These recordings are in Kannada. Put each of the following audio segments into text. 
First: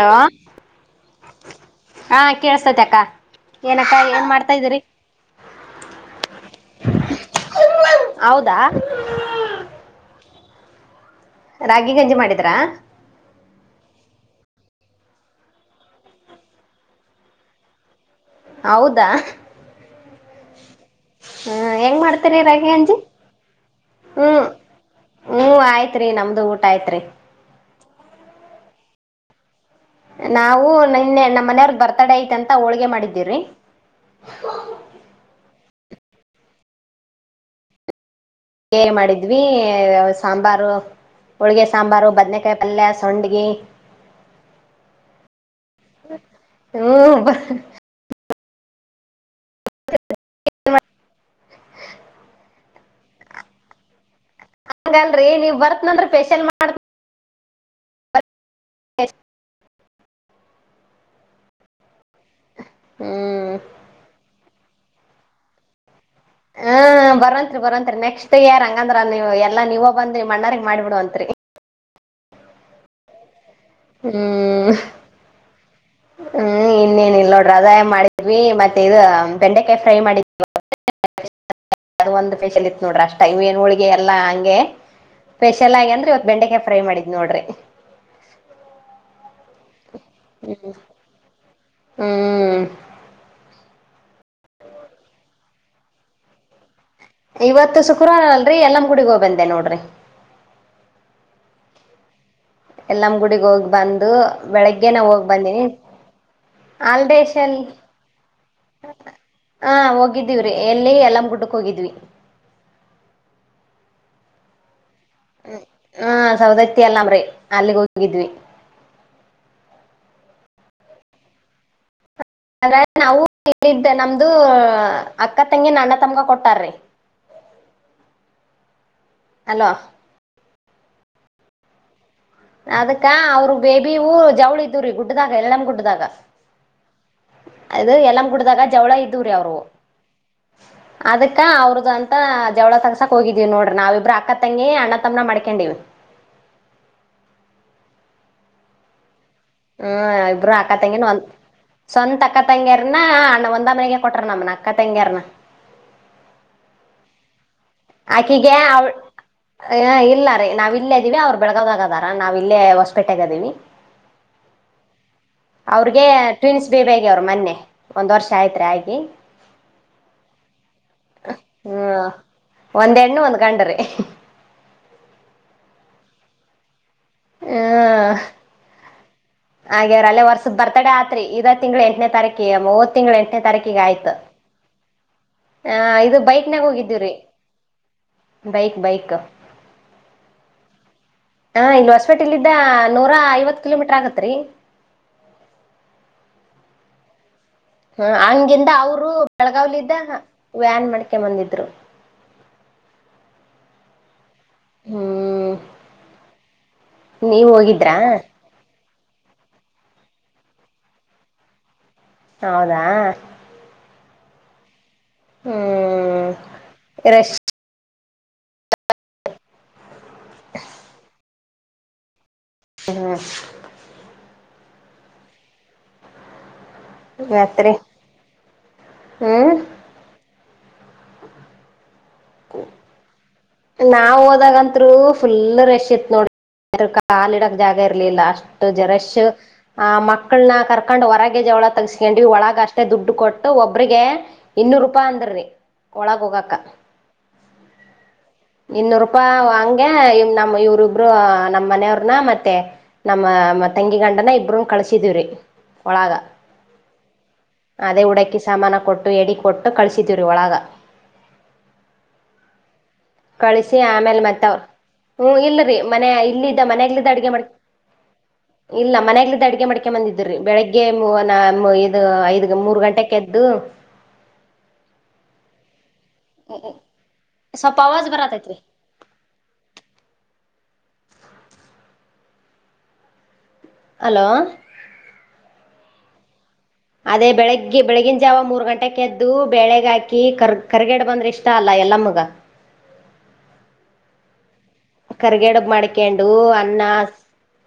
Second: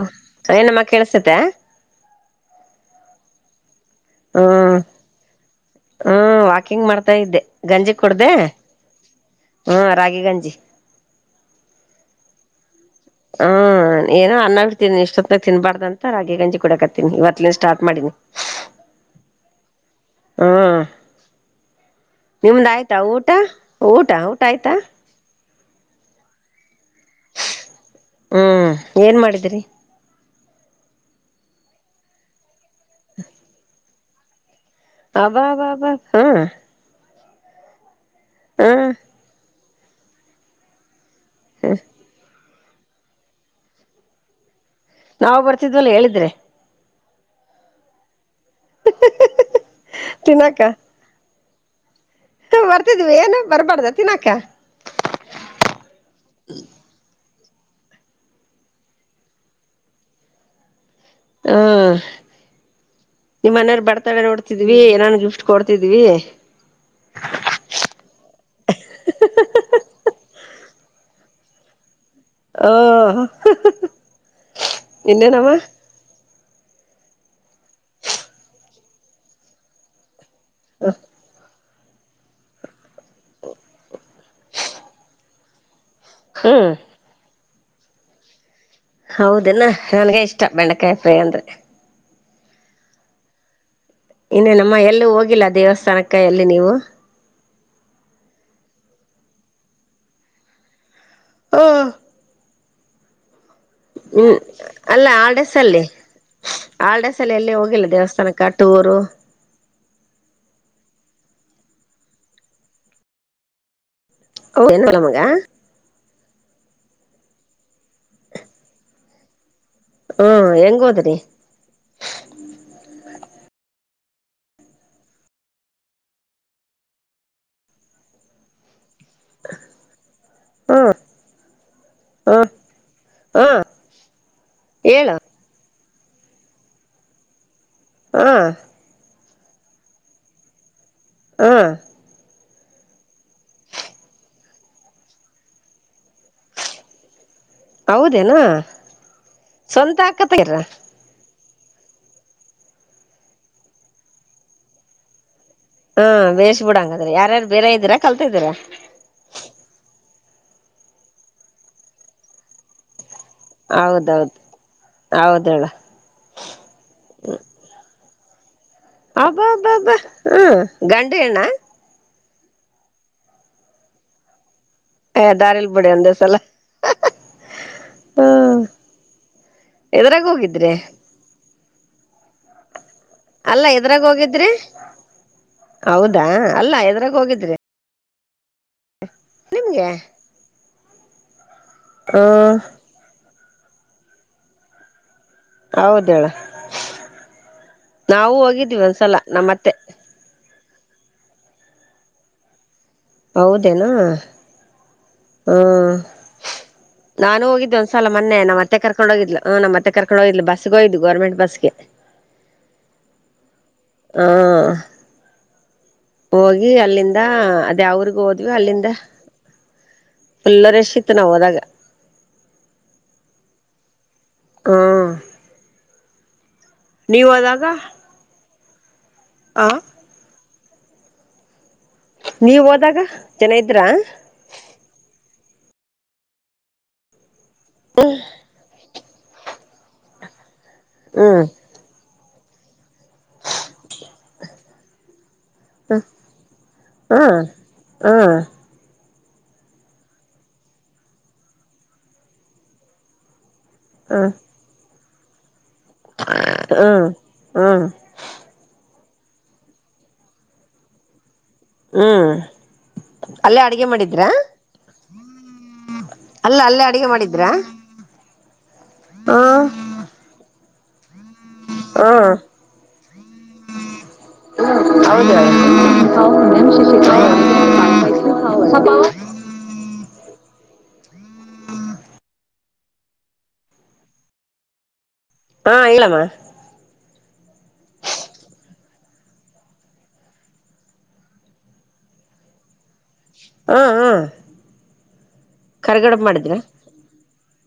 ಹಾ ಏನಮ್ಮ ಕೇಳಸ್ತತೆ ಹಾ ಕೇಳಸ್ತತೆ ಅಕ್ಕ ಏನ ಅಕ್ಕ ಏನ್ ಮಾಡ್ತಾ ಇದ್ದೀರಿ ಹ್ಮ ವಾಕಿಂಗ್ ಮಾಡ್ತಾ ಇದ್ದೆ ಗಂಜಿ ಕುಡದೆ ಹೌದಾ ಹ್ಮ ರಾಗಿ ಗಂಜಿ ರಾಗಿ ಗಂಜಿ ಮಾಡಿದ್ರಾ ಹು ಹಾ ಏನೋ ಅನ್ನ ಹ ಬಿಡ್ತಿದಿನಿ ಇಷ್ಟೊತ್ನಾಗ ತಿನ್ಬಾರ್ದ ಅಂತ ರಾಗಿ ಗಂಜಿ ಕುಡಿಕತ್ತೀನಿ ಇವತ್ತಲಿಂದ ಸ್ಟಾರ್ ಮಾಡಿನಿ ಹೌದಾ ಹು ಹ್ಮ್ ಹೆಂಗ್ ಮಾಡ್ತೀರಿ ನಿಮ್ದ ರಾಗಿ ಗಂಜಿ ಆಯ್ತಾ ಊಟ ಊಟ ಊಟ ಆಯ್ತಾ ಹ್ಮ ಆಯ್ತ್ರಿ ನಮ್ದು ಊಟ ಆಯ್ತ್ರಿ ಹ್ಮ್ ಏನ್ ಮಾಡಿದ್ರರಿ ನಾವು ನಿನ್ನೆ ನಮ್ಮ ಮನೆಯವ್ರಗ್ ಬರ್ತಡೆ ಐತೆ ಅಂತ ಹೋಳ್ಗೆ ಮಾಡಿದ್ದೀವರಿ ಅಬಬಬಾ ಹು ಹೇ ಮಾಡಿದ್ವಿ ಸಾಂಬಾರು ಹೋಳ್ಗೆ ಸಾಂಬಾರು ಬದ್ನೇಕಾಯಿ ಪಲ್ಯ ಸೋಂಡಿಗಿ ನಾವು ಬರ್ತಿದ್ವಲ್ಲ ಹೇಳಿದ್ರೆ ಹ್ಮ ತಿನಕ ಹ -ಬರ್ತಿದ್ವಿ ಏನ್ ಬರ್ಬಾರ್ದ ತಿನಾಕೆ ಹಾಗಲ್ರರಿ ನೀವ್ ಬರ್ತನಂದ್ರೆ ಫೇಶಿಯಲ್ ಮಾಡ ಹಷ್ಟ ಹಾ -ನಿಮ್ಮ ಹ್ಮ್ ಮನೆಯವರು ಬರ್ತಾಳೆ ನೋಡ್ ದ್ವಿ ಏನಾನನ್ ಗಿಫ್ಟ್ ಕೊಡ್ತಿದ್ವಿ. ಹ್ಮ -ಬರವಂತ್ರಿ ಬರವಂತ್ರಿ ನೆಕ್ಸ್ಟ್ ಯಾರ ಹಂಗಂದ್ರ ನೀವು ಎಲ್ಲಾ ನೀವ ಬಂದ್ರಿ ಮಣ್ಣಾರಗ್ ಮಾಡಿಬ ಬಿಡಂತ್ರಿ ಹ ಹ್ಮ್ ಹ್ಮ್- ಇನ್ನೇನ ಇಲ್ಲ ನೋಡ್ರಿ ಅದಾಯ ಮಾಡಿದ್ವಿ ಮತ್ತೆ -ಇ -ಬೆಂಡೆಕಾಯಿ ಫ್ರೈ ಮಾಡಿದ್ಅ ಹ ಅದು ಒಂದು ಫಷಿಯಲ್ ಇತ್ತು ನೋಡ್ರಿ ಅಷ್ಟ ಇವೇನ್ ಹೋಳ್ಗೆ ಎಲ್ಲಾ ಹಂಗೆ ಫೇಷಿಯಲ್ ಆಗಿ ಅಂದ್ರೆ ವತ್ ಬೆಂಡೆ ಹ್ಮ್ -ಫ್ರೈ -ಮಾಡಿದ್ ನೋಡ್ರಿ ಹೌದೇನಾ ನನ್ಗೆ ಇಷ್ಟ ಬೆಂಡೆಕಾಯಿ ಪ್ರೈ ಅಂದ್ರೆ ಹ್ಮ್ ಇನ್ನೇ ನಮ್ಮ ಎಲ್ಲೂ ಹೋಗಿಲ್ಲ ದೇವಸ್ಥಾನಕ್ಕ ಎಲ್ಲಿ ನೀವು. ಇವತ್ತು ಶುಕ್ರವಾರ ಅಲ್ರರಿ ಎಲ್ಲಂ ಗುಡಿಗ ಹ ಬಂದೆ ನೋಡ್ರಿ ಹಾ ಎಲ್ಲಮ ಗುಡಗ್ ಹೋಗ್ ಬಂದು ಬೆಳಗ್ಗೆ ಅಲ್ಲ ನಾವ ಹೋಗ್ ಆಲ್ಡೇಸ್ ಬಂದೀನಿ. ಅಲ್ಲಿ ಆಲ್ ಆಲ್ಡೇಸ್ ಅಲ್ಲಿ ಎಲ್ಲಿ ದೇಶಲ್- ಹೋಗಿಲ್ಲ ದೇವಸ್ಥಾನಕ್ಕ ಟೂರು ಹ -ಹೋಗಿದ್ದೆ ಎಲ್ಲ ಎಲ್ಲಮ್ಮ ಗುಡ್ಕ್ ಹೋಗಿದ್ವಿ. ಹೌದಏಲ ಮಗ ಹಾ ಸವದತ್ತ ಅಲ್ಲಾಮ್ರರಿ ಅಲ್ಲಿಗೆ ಹೋಗಿದ್ವಿ ಹಾ- ಹೆಂಗ ಹೋದ್ರಿ ಅ- ನಾವು ಮತ್ತೆ ನಮ್ದು -ಉ- ಅಕ್ಕ ತಂಗಿ ನನ್ನ ತಮಗ ಕೊಟ್ಟಾರಿ. ಹಲೋ ಹಾ ಅದಕ್ಕ ಅವ್ರ ಬೇಬಿ -ಊ -ಜವಳಿ ಇದವ್ರೀ ಹೇಳು ಗುಡ್ಡದಾಗ ಎಲ್ಲಮ ಗುಡ್ಡದಾಗ. ಅದು ಎಲ್ಲ ಹ್ಮ್ ಕುಡ್ದಾಗ ಜವಳ ಇದ್ದವ್ರೀ ಅವರು. ಅದಕ್ಕ ಹ್ಮ್ ಅವ್ರ್ದಂತ. ಜವಳ ತ್ಸಕಕ್ ಹೋಗಿದೀವಿ ನೋಡ್ರ ನಾವವುಬ್ ಅಕ್ಕ ತಂಗಿ ಅಣ್ಣ ತಮ್ಮ್ನ ಮಾಡ್ಕೊಂಡಿವವಿ. ಹೌದೇನಾ. ಹ್ಮ್ -ಇಬ್ರು ಆಕ ತಂಗಿನ ಒಲ್. ಸ್ವಂತ ಅಕ್ಕ ತಂಗ್ಯಾರನ ಅಣ್ಣ ಒಂದ ಮನೆಗೆ ಕೊಟ್ರ ನಮನ ಅಕ್ಕ ತಂಗ್ಯಾರನ. ಹಾ -ಬೇಷ್ ಬಿಡಂಗಾದ್ರೆ ಯಾರ್ದು. ಆಕಿಗೆ ಅವಘ ಇಲ್ಲ -ರೀ -ನಾವವು ಇಲ್ಲೇ ಇದಿವವಿ ಅವ್ರು ಬೆಳಗೋದಾಗದಾರ ನಾವ -ಇ- ಹೊಸ್ಪೆ ಹೌದೌದು ಹೌದಳ ಅವ್ರಿಗೆ ಟ್ವಿನ್ಸ್ ಬೇಬಿ ಆಗಿ ಅವರು ಮೊನ್ನೆ ಒಂದ್ ವರ್ಷ ಆಯ್ತ್ರಿ ಆಯ್ತ. ಹಬ್ಬಬ್ಬಬ್ಬ- ಹ್ಮ -ಗಂಡು ಹೆಣ್ಣು. ಹ್ಮ್ ಒಂದ್ ಹೆಣ್ಣು ಒಂದ್ ಗಂಡ್ರಿ. ಹ- ದಾರಿಲ್ ಬಿುಡಿ ಅಂದ ಸಲ ಹ್ಮ ಹ -ಹಾಗ್ಯಾರ ಅಲ್ಲೇ ಎದ್ರಾಗ ವರ್ಸದ್ ಹೋಗಿದ್ರಿ ಬರ್ತಡ ಆತ್ರಿ ಇದ. ತಿಂಗಳ ಎಂಟನೇತಾರೀಕಿಗೆ ಮೂವತ್ತು ತಿಂಗಳ ಎಂಟನೇ ಅಲ್ಲ ತಾರೀಕಿಗೆ ಎದ್ರಾಗ ಆಯ್ತು. ಹೋಗಿದ್ರಿ ಹ- ಇದು ಹೌದಾ ಬೈಕ್ನಾಗ ಅಲ್ಲ ಹೋಗಿದ್ದೀವ್ರಿ ಎದ್ರಾಗ ಬೈಕ್ ಬೈಕ್. ನಿಮ್ಮ -ಗೆ ಹಾ- ಇಲ್ಲಿ ಹೊಸಪೇಟೆಲ್ಲಿದ್ದ ನೂರಾ ಐವತ್ ಕಿಲೋಮೀಟರ್ ಆಗತ್ರಿ. ಹೌದೇಳು ಹ- ಹಂಗಿಂದ ಅವರು ನಮ್ಮತ್ತೆ ಬೆಳಗಾವ್ಲಿದ್ದ ವ್ಯಾನ್ ಮಡ್ಕೆ ಬಂದಿದ್ರು. ಹೌದೇನಾ ಹ್ಮ್ ಹ್ಮ ನಾನು ನೀವ್ ಹೋಗಿದ್ದೆ ಹೋಗಿದ್ರಾ ಒಂದ್ಸಲ ಮೊನ್ನೆ ನಮ್ಮ ಅತ್ತ ಅತ್ತೆ ಕರ್ಕೊಂಡ ಹೋಗಿದ್ಲ ಹ ನಮ್ಮ ಅತ್ತೆ ಕರ್ಕೊಂಡ ಹೋಗಿದ್ಲ ಬಸ್ಗ ಹೋಗ್ದ್ವಿ ಗೋರ್ಮೆಂಟ್ ಬಸ್ಗೆ. ಹೌದಾ. ಹಾ ಹ್ಮ್ ಹೋಗಿ ಅಲ್ಲಿಂದ ರಶ್ ಅದ್ಯಾವ್ ಊರಿಗೋ ಹೋದ್ವಿ ಅಲ್ಲಿಂದ ಫುಲ್ಲ ರಷ ಇತ್ತು ನಾವ ಹೋದಾಗ. ಹ್ಮ ಹ ನೀವ ಹೋದಾಗ. ಹ್ಮ ಆ ನೀವ ಹೋದಾಗ. ಜನ ಇದ್ರಾ ನಾವ್ ಹೋದಾಗಂತ್ರು ಫುಲ್ ರಶ್ ಇತ್ ನೋಡ್ರ ಕಾಲಿಡಾಕ್ ಜಾಗ ಇರ್ಲಿಲ್ಲ ಅಷ್ಟು ಜರಶ್ ಆ ಮಕ್ಕಳನ್ನ ಕರ್ಕೊಂಡ್ ಹೊರಗೆ ಹ್ಮ್ ಜವಳ ತಗಸ್ಕಂಡ ಒಳಗ ಅಷ್ಟೇ ದುಡ್ಡು ಕೊಟ್ಟು ಒಬ್ರಿಗೆ ಇನ್ನೂರ ರೂಪಾಯಿ ಅಂದ್ ರಿ ಹ ಹ ಹ್ಮ ಇನ್ನೂರ ರೂಪ್ ಪ್ಪಾವ ಹಂಗೆ ನಮ್ಮ್ ಇವ್ರಿಬ್ರು ನಮ್ಮ್ ಮನೆಯವ್ರನ ಮತ್ತೆ ನಮ್ಮ ಮತ್ತ ತಂಗಿ ಗಂಡನ ಹ್ಮ್ ಇಬ್ಬರುನೂ ಕಳಸಿದುವ್ರಿ. ಒಳಗ ಹ್ಮ್ ಅದೇ ಉಡೆಕ್ಕಿ ಸಾಮಾನ ಕೊಟ್ಟ ಎಡಿ ಕೊಟ್ಟ ಕಳಿಸಿದ್ವಿರಿ ಒಳಗ. ಹ್ಮ್ ಅಲ್ಲೇ ಕಳಿಸಿ ಅಡ್ಗೆ ಆಮೇಲ್ ಮಾಡಿದ್ರಾ ಮತ್ತ ಅವ್ರ ಹ್ಮ್ ಇಲ್ಲರೀ ಮನೆಯ ಅಲ್ಲ ಇಲ್ಲಿದ್ದ ಅಲ್ಲೇ ಅಡಗೆ ಮನೆಯಲ್ಲಿದ್ದ ಅಡ್ಗೆ ಮಾಡ ಮಾಡಿದ್ರಾ ಇಲ್ಲ ಹ ಮನೆಲಿದ್ದ ಅಡಗೆ ಮಾಡ್ಕೊಂಡ ಬಂದಿದ್ದ ರಿ ಬೆಳಿಗ್ಗೆ ಮೂ ನಾ ಮ ಇದು ಹ ಐದ್ ಮೂರ ಗಂಟೆಕ್ಕ್ ಎದ್ದ ಎದ್ದು [unintelligible] ಹ ಹ ಸೊಪ್ಪ ಅವಾಜ ಬರಾತೇತ್ರಿ. ಅಲೋ. ಹಾ ಹೇಳಮ್ಮ. ಅದೇ ಬೆಳಿಗ್ಗೆ ಬೆಳಗಿನ ಜಾವ ಮೂರ್ ಗಂಟೆಕ್ಕ ಎದ್ದು ಬೆಳಗ್ ಹಾಕಿ ಕರ್ ಕರ್ಗಡಬ ಅಂದ್ರೆ ಇಷ್ಟ ಅಲ್ಲಾ ಎಲ್ಲಾ ಮ್ಮಗ್. ಹ ಹಾ ಕರ್ಗಡಬ ಕರ್ಗಡಬ ಮಾಡ್ಕ್ಯಂಡು ಮಾಡಿದ್ರ ಅನ್ನ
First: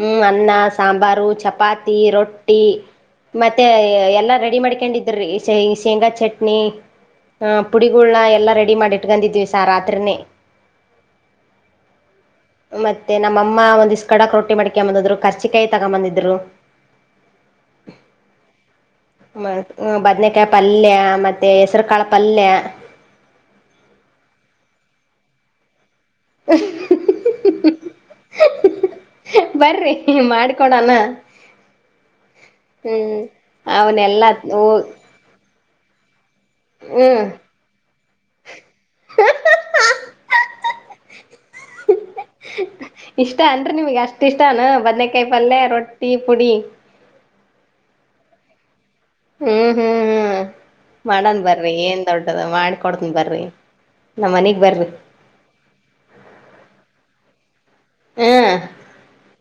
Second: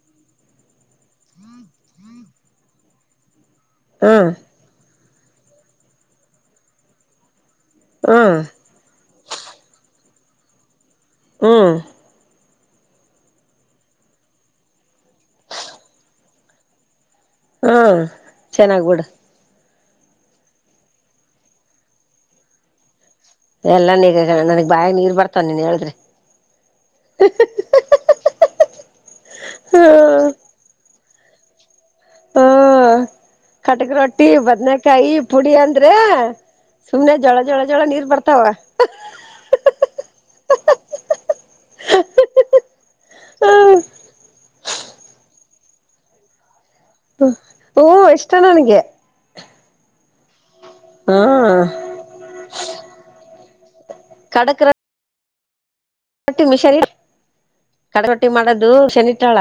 ಹ್ಮ್ ಅನ್ನಾ ಸಾಂಬಾರು ಚಪಾತಿ ರೊಟ್ಟಿ ಮತ್ತೆ ಹ್ಮ್ ಎಲ್ಲಾ ರೆಡಿ ಮಾಡ್ಕ್ಯಂಡಿದ್ದರಿ ಶೇಂಗಾ ಚಟ್ನಿ ಹ ಪುಡಿಗೋಲ್ನಾ ಹ್ಮ್ ಎಲ್ಲ ರೆಡಿ ಮಾಡಿ ಇಟ್ಕಂದಿದ್ವಿ ಸಹ ರಾತ್ರಿನೇ ಹ್ಮ ಮತ್ತೆ ನಮ್ಮಮ್ಮ ಒಂದ ಇಸ್ ಕಡಕ್ ರೊಟ್ಟಿ ಮಾಡ್ಕ್ಯಂಬ ಬಂದದ್ರು ಕರ್ಚಿಕಾಯಿ ತಗೊಬಂದಿದ್ರು. ಹ್ಮ ಚೆನ್ನಾಗ್ಬಿಡ. ಹ್ಮ್ ಬದ್ನೇಕಾಯಿ ಪಲ್ಯ ಮತ್ತೆ ಹೆಸರಕಾಳ ಪಲ್ಯ. ಎಲ್ಲಾ ನೀಗ ನನಗ್ ಬಾಯಾಗ್ ನೀರ್ ಬರ್ತವ ನೀನ್ ಹೇಳಿದ್ರೆ. [unintelligible] ಬರ್ರಿ ಹ್ಮ ಮಾಡ್ಕೊಡಣ. ಹಾ ಹ್ಮ್ ಕಟಕ ರೊಟ್ಟಿ ಅವನೆಲ್ಲಾ ಬದನಕಾಯಿ ಪುಡಿ ಅಂತ ಇದ್ರೆ ಸುಮ್ನೆ ಹ್ಮ್ ಜಳ ಜಳ ಜಳ ನೀರ್ ಬರ್ತಾವ. ಹ್ಮ ಏನ್ ಬದನೆಕಾಯಿ ಪಲ್ಯ ರೊಟ್ಟಿ ಪುಡಿ. ಹೂ ಇಷ್ಟ ನನ್ಗೆ. ಹ್ಮ್ ಹ್ಮ್ ಹ್ಮ್ ಹಾ ಮಾಡನ್ ಬರ್ರಿ ಏನ್ ದೊಡ್ಡದು ಮಾಡಿಕೊಡ್ತನ್ ಬರ್ರಿ. ನಾ ಮನಿಗ್ ಕಡಕ್ ಬರ್ರಿ. ರೊಟ್ಟಿ ಮಿಶನ್ ಇಟ್ಟ ರೊಟ್ಟಿ ಹ್ಮ ಮಾಡದು ಮಿಶನ್ ಇಟ್ಟಾಳ.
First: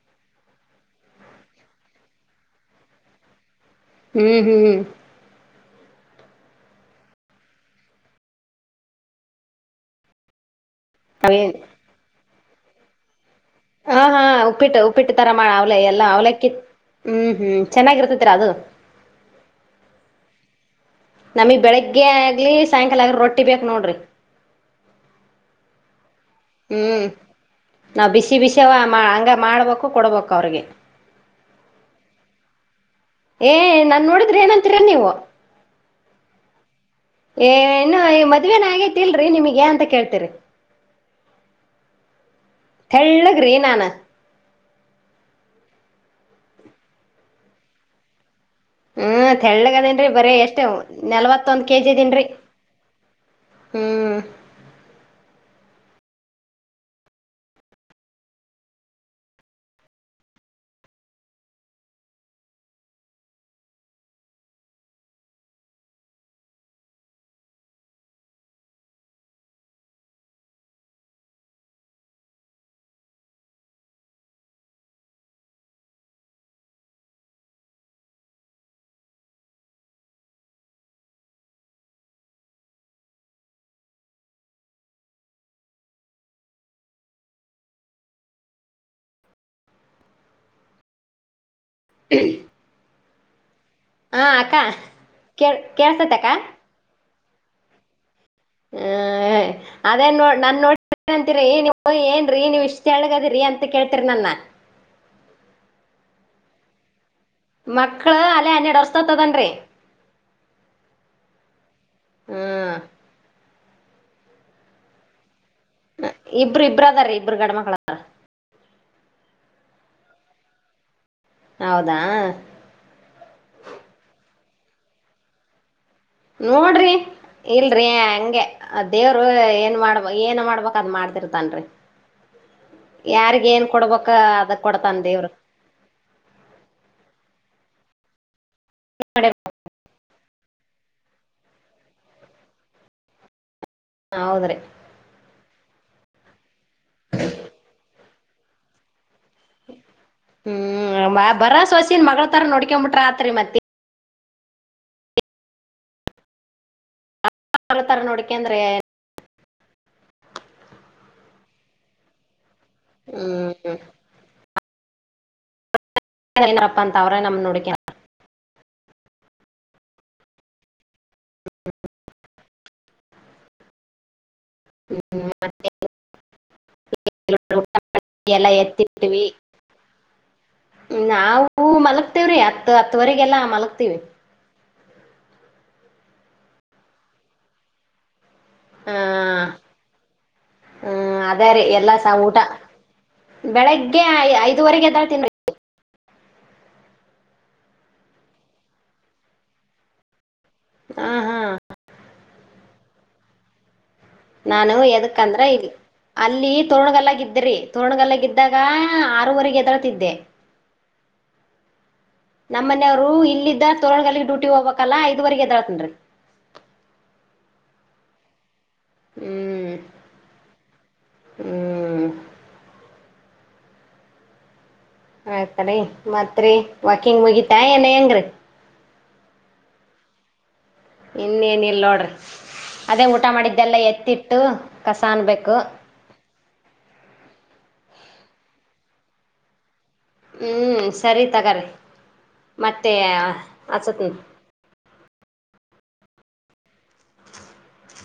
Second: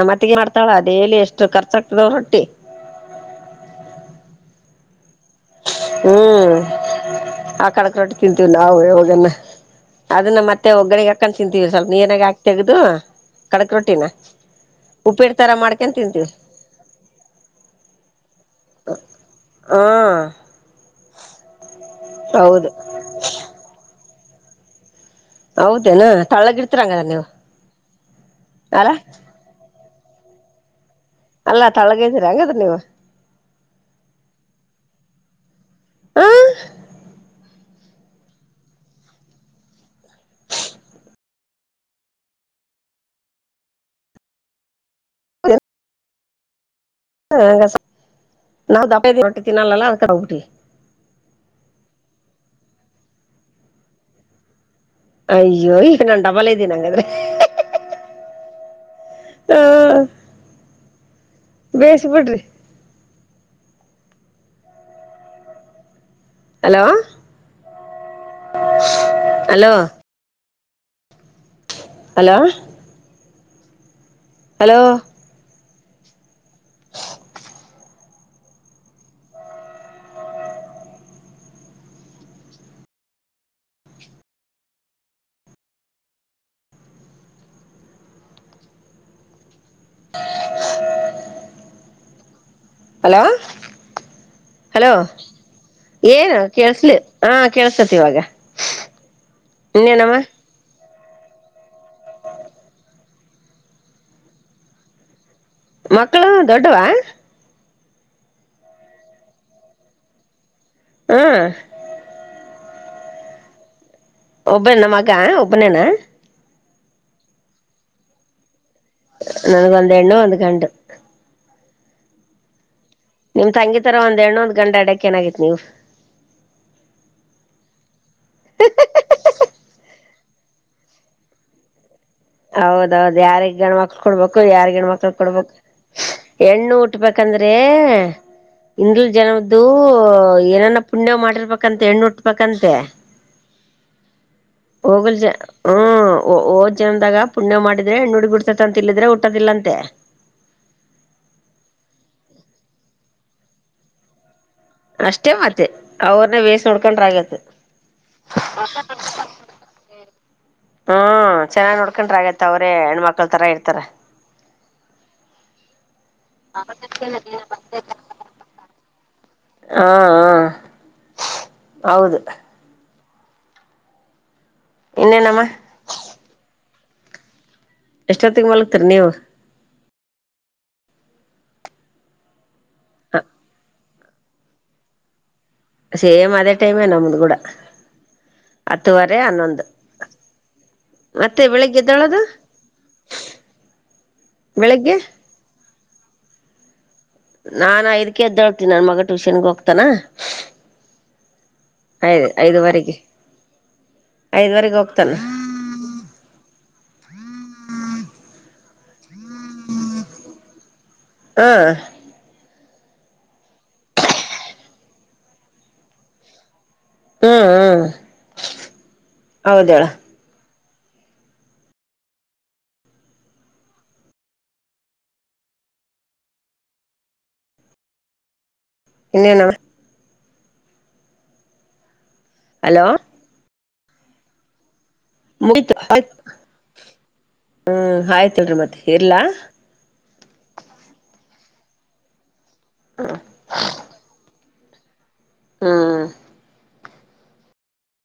ನಮ್ಮತ್ತಗೆ ಮಾಡ್ತಾಳ ಡೈಲಿ ಎಷ್ಟು ಖರ್ಚಾಗ ಆಗ್ತದವ್ ಹೊಟ್ಟಿ ಹ್ಮ್ ಹ್ಮ್ ಹ್ಮ ಹ್ಮ್ ಆ ಕಡಕ ರೊಟ್ಟಿ ತಿಂತೀವಿ ನಾವು ಯಾಗನ ಅದನ್ನ ಮತ್ತೆ ಮತ್ತೆ ಅವೇನ್ ಒಗ್ಗಾಕೊಂಡ್ಸಂತೀವಿರ ಸ್ವಲ್ಪ ನೀನ್ನಾಗ ಆಕ್ ತಗ್ದದು ಹ ಹಾ ಉಪ್ಪಿಟ್ಟು ಉಪ್ಪಿಟ್ಟ ತರ ಮಾಡ ಅವ್ಳ ಮಾಡ್ಕೊಂಡ್ ಎಲ್ಲಾ ಅವ್ಲ ತಿಂತೀವಿ ಕಿ ಹ್ಮ್ ಹ್ಮ್ ಚೆನ್ನಾಗಿರ್ತತಿರಾ ಅದು ಹ ನಮಗ್ ಬೆಳಿಗ್ಗೆ ಆಗ್ಲಿ ಸಾಯಂಕಾಲ ಆಗ್ರ ರೊಟ್ಟಿ ಬೇಕಕ್ ನೋಡ್ರಿ ಹೌದೇನಾ ತಳ್ಳಗ ಇಡ್ತರಂಗದ ಹ್ಮ್ ನೀವು ನಾವ್ ಬಿಸಿ ಬಿಸ ಅಲ್ಲ ಹಂಗ ಮಾಡ್ಬೇಕು ಕೊಡ್ಬೇಕು ಅವ್ರಿಗೆ ಅಲ್ಲಾ ತಳಗದಿರ ಹಂಗದ ನೀವ್ ಏ ನಾನ್ ನೋಡಿದ್ರೆ ಏನಂತೀರ ನೀವು ಆ ಏ ಇನ್ನು ಈ ಮದ್ವೆನ ಆಗೈತಿಲ್ರಿ ನಿಮಗೆ ಏ ಅಂತ ಕೇಳ್ತರಿ ತೆಳ್ಳ ಗ್ರೀನ್ನ ಹ ಹಸ ಹ್ಮ ತೆಳ್ಳಗದೇನ್ರಿ ಬರೀ ಎಷ್ಟು ನಲ್ವತ್ತೊಂದ್ ಕೆಜಿ ಇದೇನ್ರಿ ಹ್ಮ್ ಅಯ್ಯೋ ಈಗ ನನ್ ಡಬಾಲ ಇದ್ದೀನಂಗಾದ್ರೆ ಹಾ ಬೇಸ ಬಿಡ್ರಿ ಹಲೋ ಹಲೋ ಹಲೋ ಹಲೋ ಹ ಹ್ಮ ಹಲೋ ಹಲೋ ಕೇಳ್ ಕೇಳ್ಸತಕ್ಕ ಏನು ಕಳ್ಸ ಹಾ ಕೇಸತಿ ಇವಾಗ ಹ್ಮ ಅದೇ ಇನ್ನೇನಮ್ಮ ನೋ ನನ್ ನೋಡಿ ಅಂತಿರರಿ ಏ ನೀ ಯ್ ಏನ್ ನೀವು ಇಷ್ಟೆಳಗದ್ರಿ ಅಂತ ಕೇಳ್ತೀರಿ ನನ್ನ ಮಕ್ಕಳು ದೊಡ್ಡವಾ ಮಕ್ಕಳು ಅಲ್ಲೇ ಹನ್ನೆರಡು ವರ್ಷತದನ್ರಿ ಹಾ ಹ್ಮ್ ಒಬ್ಬನ್ ಮಗ ಒಬ್ಬನ್ಣ ಇಬ್ರು ಇಬ್ ಅದಾರ ಇಬ್ಬರು ಗಡ ಮಕ್ಳದ ನನಗೆ ಒಂದ ಎಣ್ಣು ಒಂದು ಕಂಡು ಹೌದಾ ನಿಮ್ ತಂಗಿ ತರ ಒಂದ್ ಎಣ್ಣೊಂದ ಗಂಡ ಅಡಕ್ ಏನಾಗಾಗಿತ್ ನೀವವು ನೋಡ್ರಿ ಇಲ್ರಿ ಹಂಗೆ ಅ ದೇವ್ರು ಏನ್ ಮಾಡ ಏನ್ ಮಾಡ್ಬಬೇಕಕ್ ಅದ್ ಮಾಡ್ತಿರ್ತನ್ರಿ ಹೌದೌದು ಯಾರಿಗ್ ಗಂಡ್ಮಕ್ಳ ಕೊಡ್ಬೇಕು ಅದ ಯಾರ್ ಕೊಡ್ತಾನ ಗಣ್ಮಕ್ಳ ದೇವ್ರು ಕೊಡ್ಬೇಕು ಹೆಣ್ಣು ಉಟ್ಬೇಕಂದ್ರೆ ಇನ್ ಜನದ್ದು ಏನನ ಪುಣ್ಯ ಮಾಡಿರ್ಬೇಕಂತೆ ಹೆಣ್ಣು ಉಟ್ಬೇಕಂತೆ ಹೌದ್ರಿ ಹೋಗಲ್ ಜ ಹ್ಮ ಓದ್ ಜನದಾಗ ಪುಣ್ಯ ಮಾಡಿದ್ರೆ ನೋಡ್ ಬಿಡ್ತತ ಅಂತ ಇಲ್ಲಿದ್ರೆ ಊದಿಲ್ಲಂತೆ ಹ್ಮ್ ಬರ ಸೋಸನ್ ಮಗಳ ತರ ನೋಡ್ಕೊಬಿಟ್ರ ಆತ್ರಿ ಮತ್ತೆ ಅಷ್ಟೇ ಮತ್ತೆ ಅವ್ರನ್ನ ಬೇಸ್ ನೋಡ್ಕೊಂಡ್ರ ಆಗತ್ ಮಗಳ ತರ ನೋಡ್ಕೊಂಡ್ರೆ ಹ್ಮ ಚೆನ್ನಾಗಿ್ ನೋಡ್ಕೊಂಡ್ರ ಆಗತ್ತ ಮ ಅವ್ರೇ ಹೆಣ್ಮಕ್ಳ ತರ ಹ್ಮ್ ಇರ್ತಾರೆ ಏನಾರಪ್ಪ ಅಂತ ಅವ್ರೆ ನಮ್ಮ್ ನೋಡಿಕ ಹಾ ಹ ಹೌದು ಹ್ಮ್ ಇನ್ನೇನಮ್ಮ ಮತ್ತೆ ಟಿಯಲ ಎಷ್ಟೊತ್ತಿಗೆ ಮಲಗ್ತರಿ ನೀವು ಎತ್ತಟ್ಟವಿ ನಾವವು ಮಲಗ್ತೇವ್ರೀ ಹತ್ ಹತ್ತುವರೆಗೆಲ್ಲಾ ಮಲಗ್ತೀವಿ ಸೇಮ್ ಅದೇ ಟೈಮೇ ನಮ್ದ ಕೂಡ ಆ ಹತ್ತುವರೆ ಹನ್ನೊಂದು ಹ್ಮ್ ಮತ್ತೆ ಅದೇ ರೀ ಎಲ್ಲಾ ಸಹ ಬೆಳಿಗ್ಗೆದ್ದಳದ ಊಟ ಬೆಳಗ್ಗೆ ಐ ಐದುವರೆಗೆ ಎದ್ದಾರ ತಿನ್ ನಾನ್ ಐದ್ಕ ಎದ್ದ ಹಳ್ತೀನಿ ನನ್ ಮಗ ಟ್ಯೂಷನ್ಗೆ ಹೋಗ್ತಾನ ಹಾ ಹಾ ದು ಐದುುವರೆಗೆ ನಾನು ಎದಕ್ಕಂದ್ರ ಇ ಅಲ್ಲಿ ತೋಣಗಲ್ಲಗ ಇದ್ರಿ ತೋಣ್ಗಲ್ಲಗ ಇದ್ದಾಗ ಹ ಆರೂವರೆಗೆ ಎದಳತಿದ್ದೆ ಹಾ ನಮ್ಮ್ನೆಯವ್ರು ಇಲ್ಲಿದ್ದ ತೋರಣಗಲ್ಗ್ ಡ್ಯೂಟಿ ಹೋಗ್ಬೇಕಲ್ಲಾ ಐದುವರೆಗೆ ಎದ್ದಳತನ್ರಿ ಹ್ಮ್ ಹ್ಮ್ ಹ್ಮ್ ಹೌದಡ ಹ್ಮ್ ಆಯ್ತರಿ ಮತ್ರಿ ವಾಕಿಂಗ್ ಮುಗಿತಾ ಏನ ಹೆಂಗ್ರೀ ಇನ್ನಣ ಇನ್ನೇನಲ್ ನೋಡ್ರಿ ಹಲೋ ಅದೇ ಊಟ ಮಾಡಿದ್ದೆಲ್ಲ ಎತ್ತಿಟ್ಟು ಕಸ ಅನ್ಬೇಕು ಯತಯ ಹ್ಮ್ ಆಯ್ತಲ್ರಿ ಮತ್ತೆ ಇರ್ಲ್ಲಾ ಹ್ಮ್ ಸರಿ ತಗಾರಿರಿ ಮತ್ತೆ ಹಸತ್ ಹಾ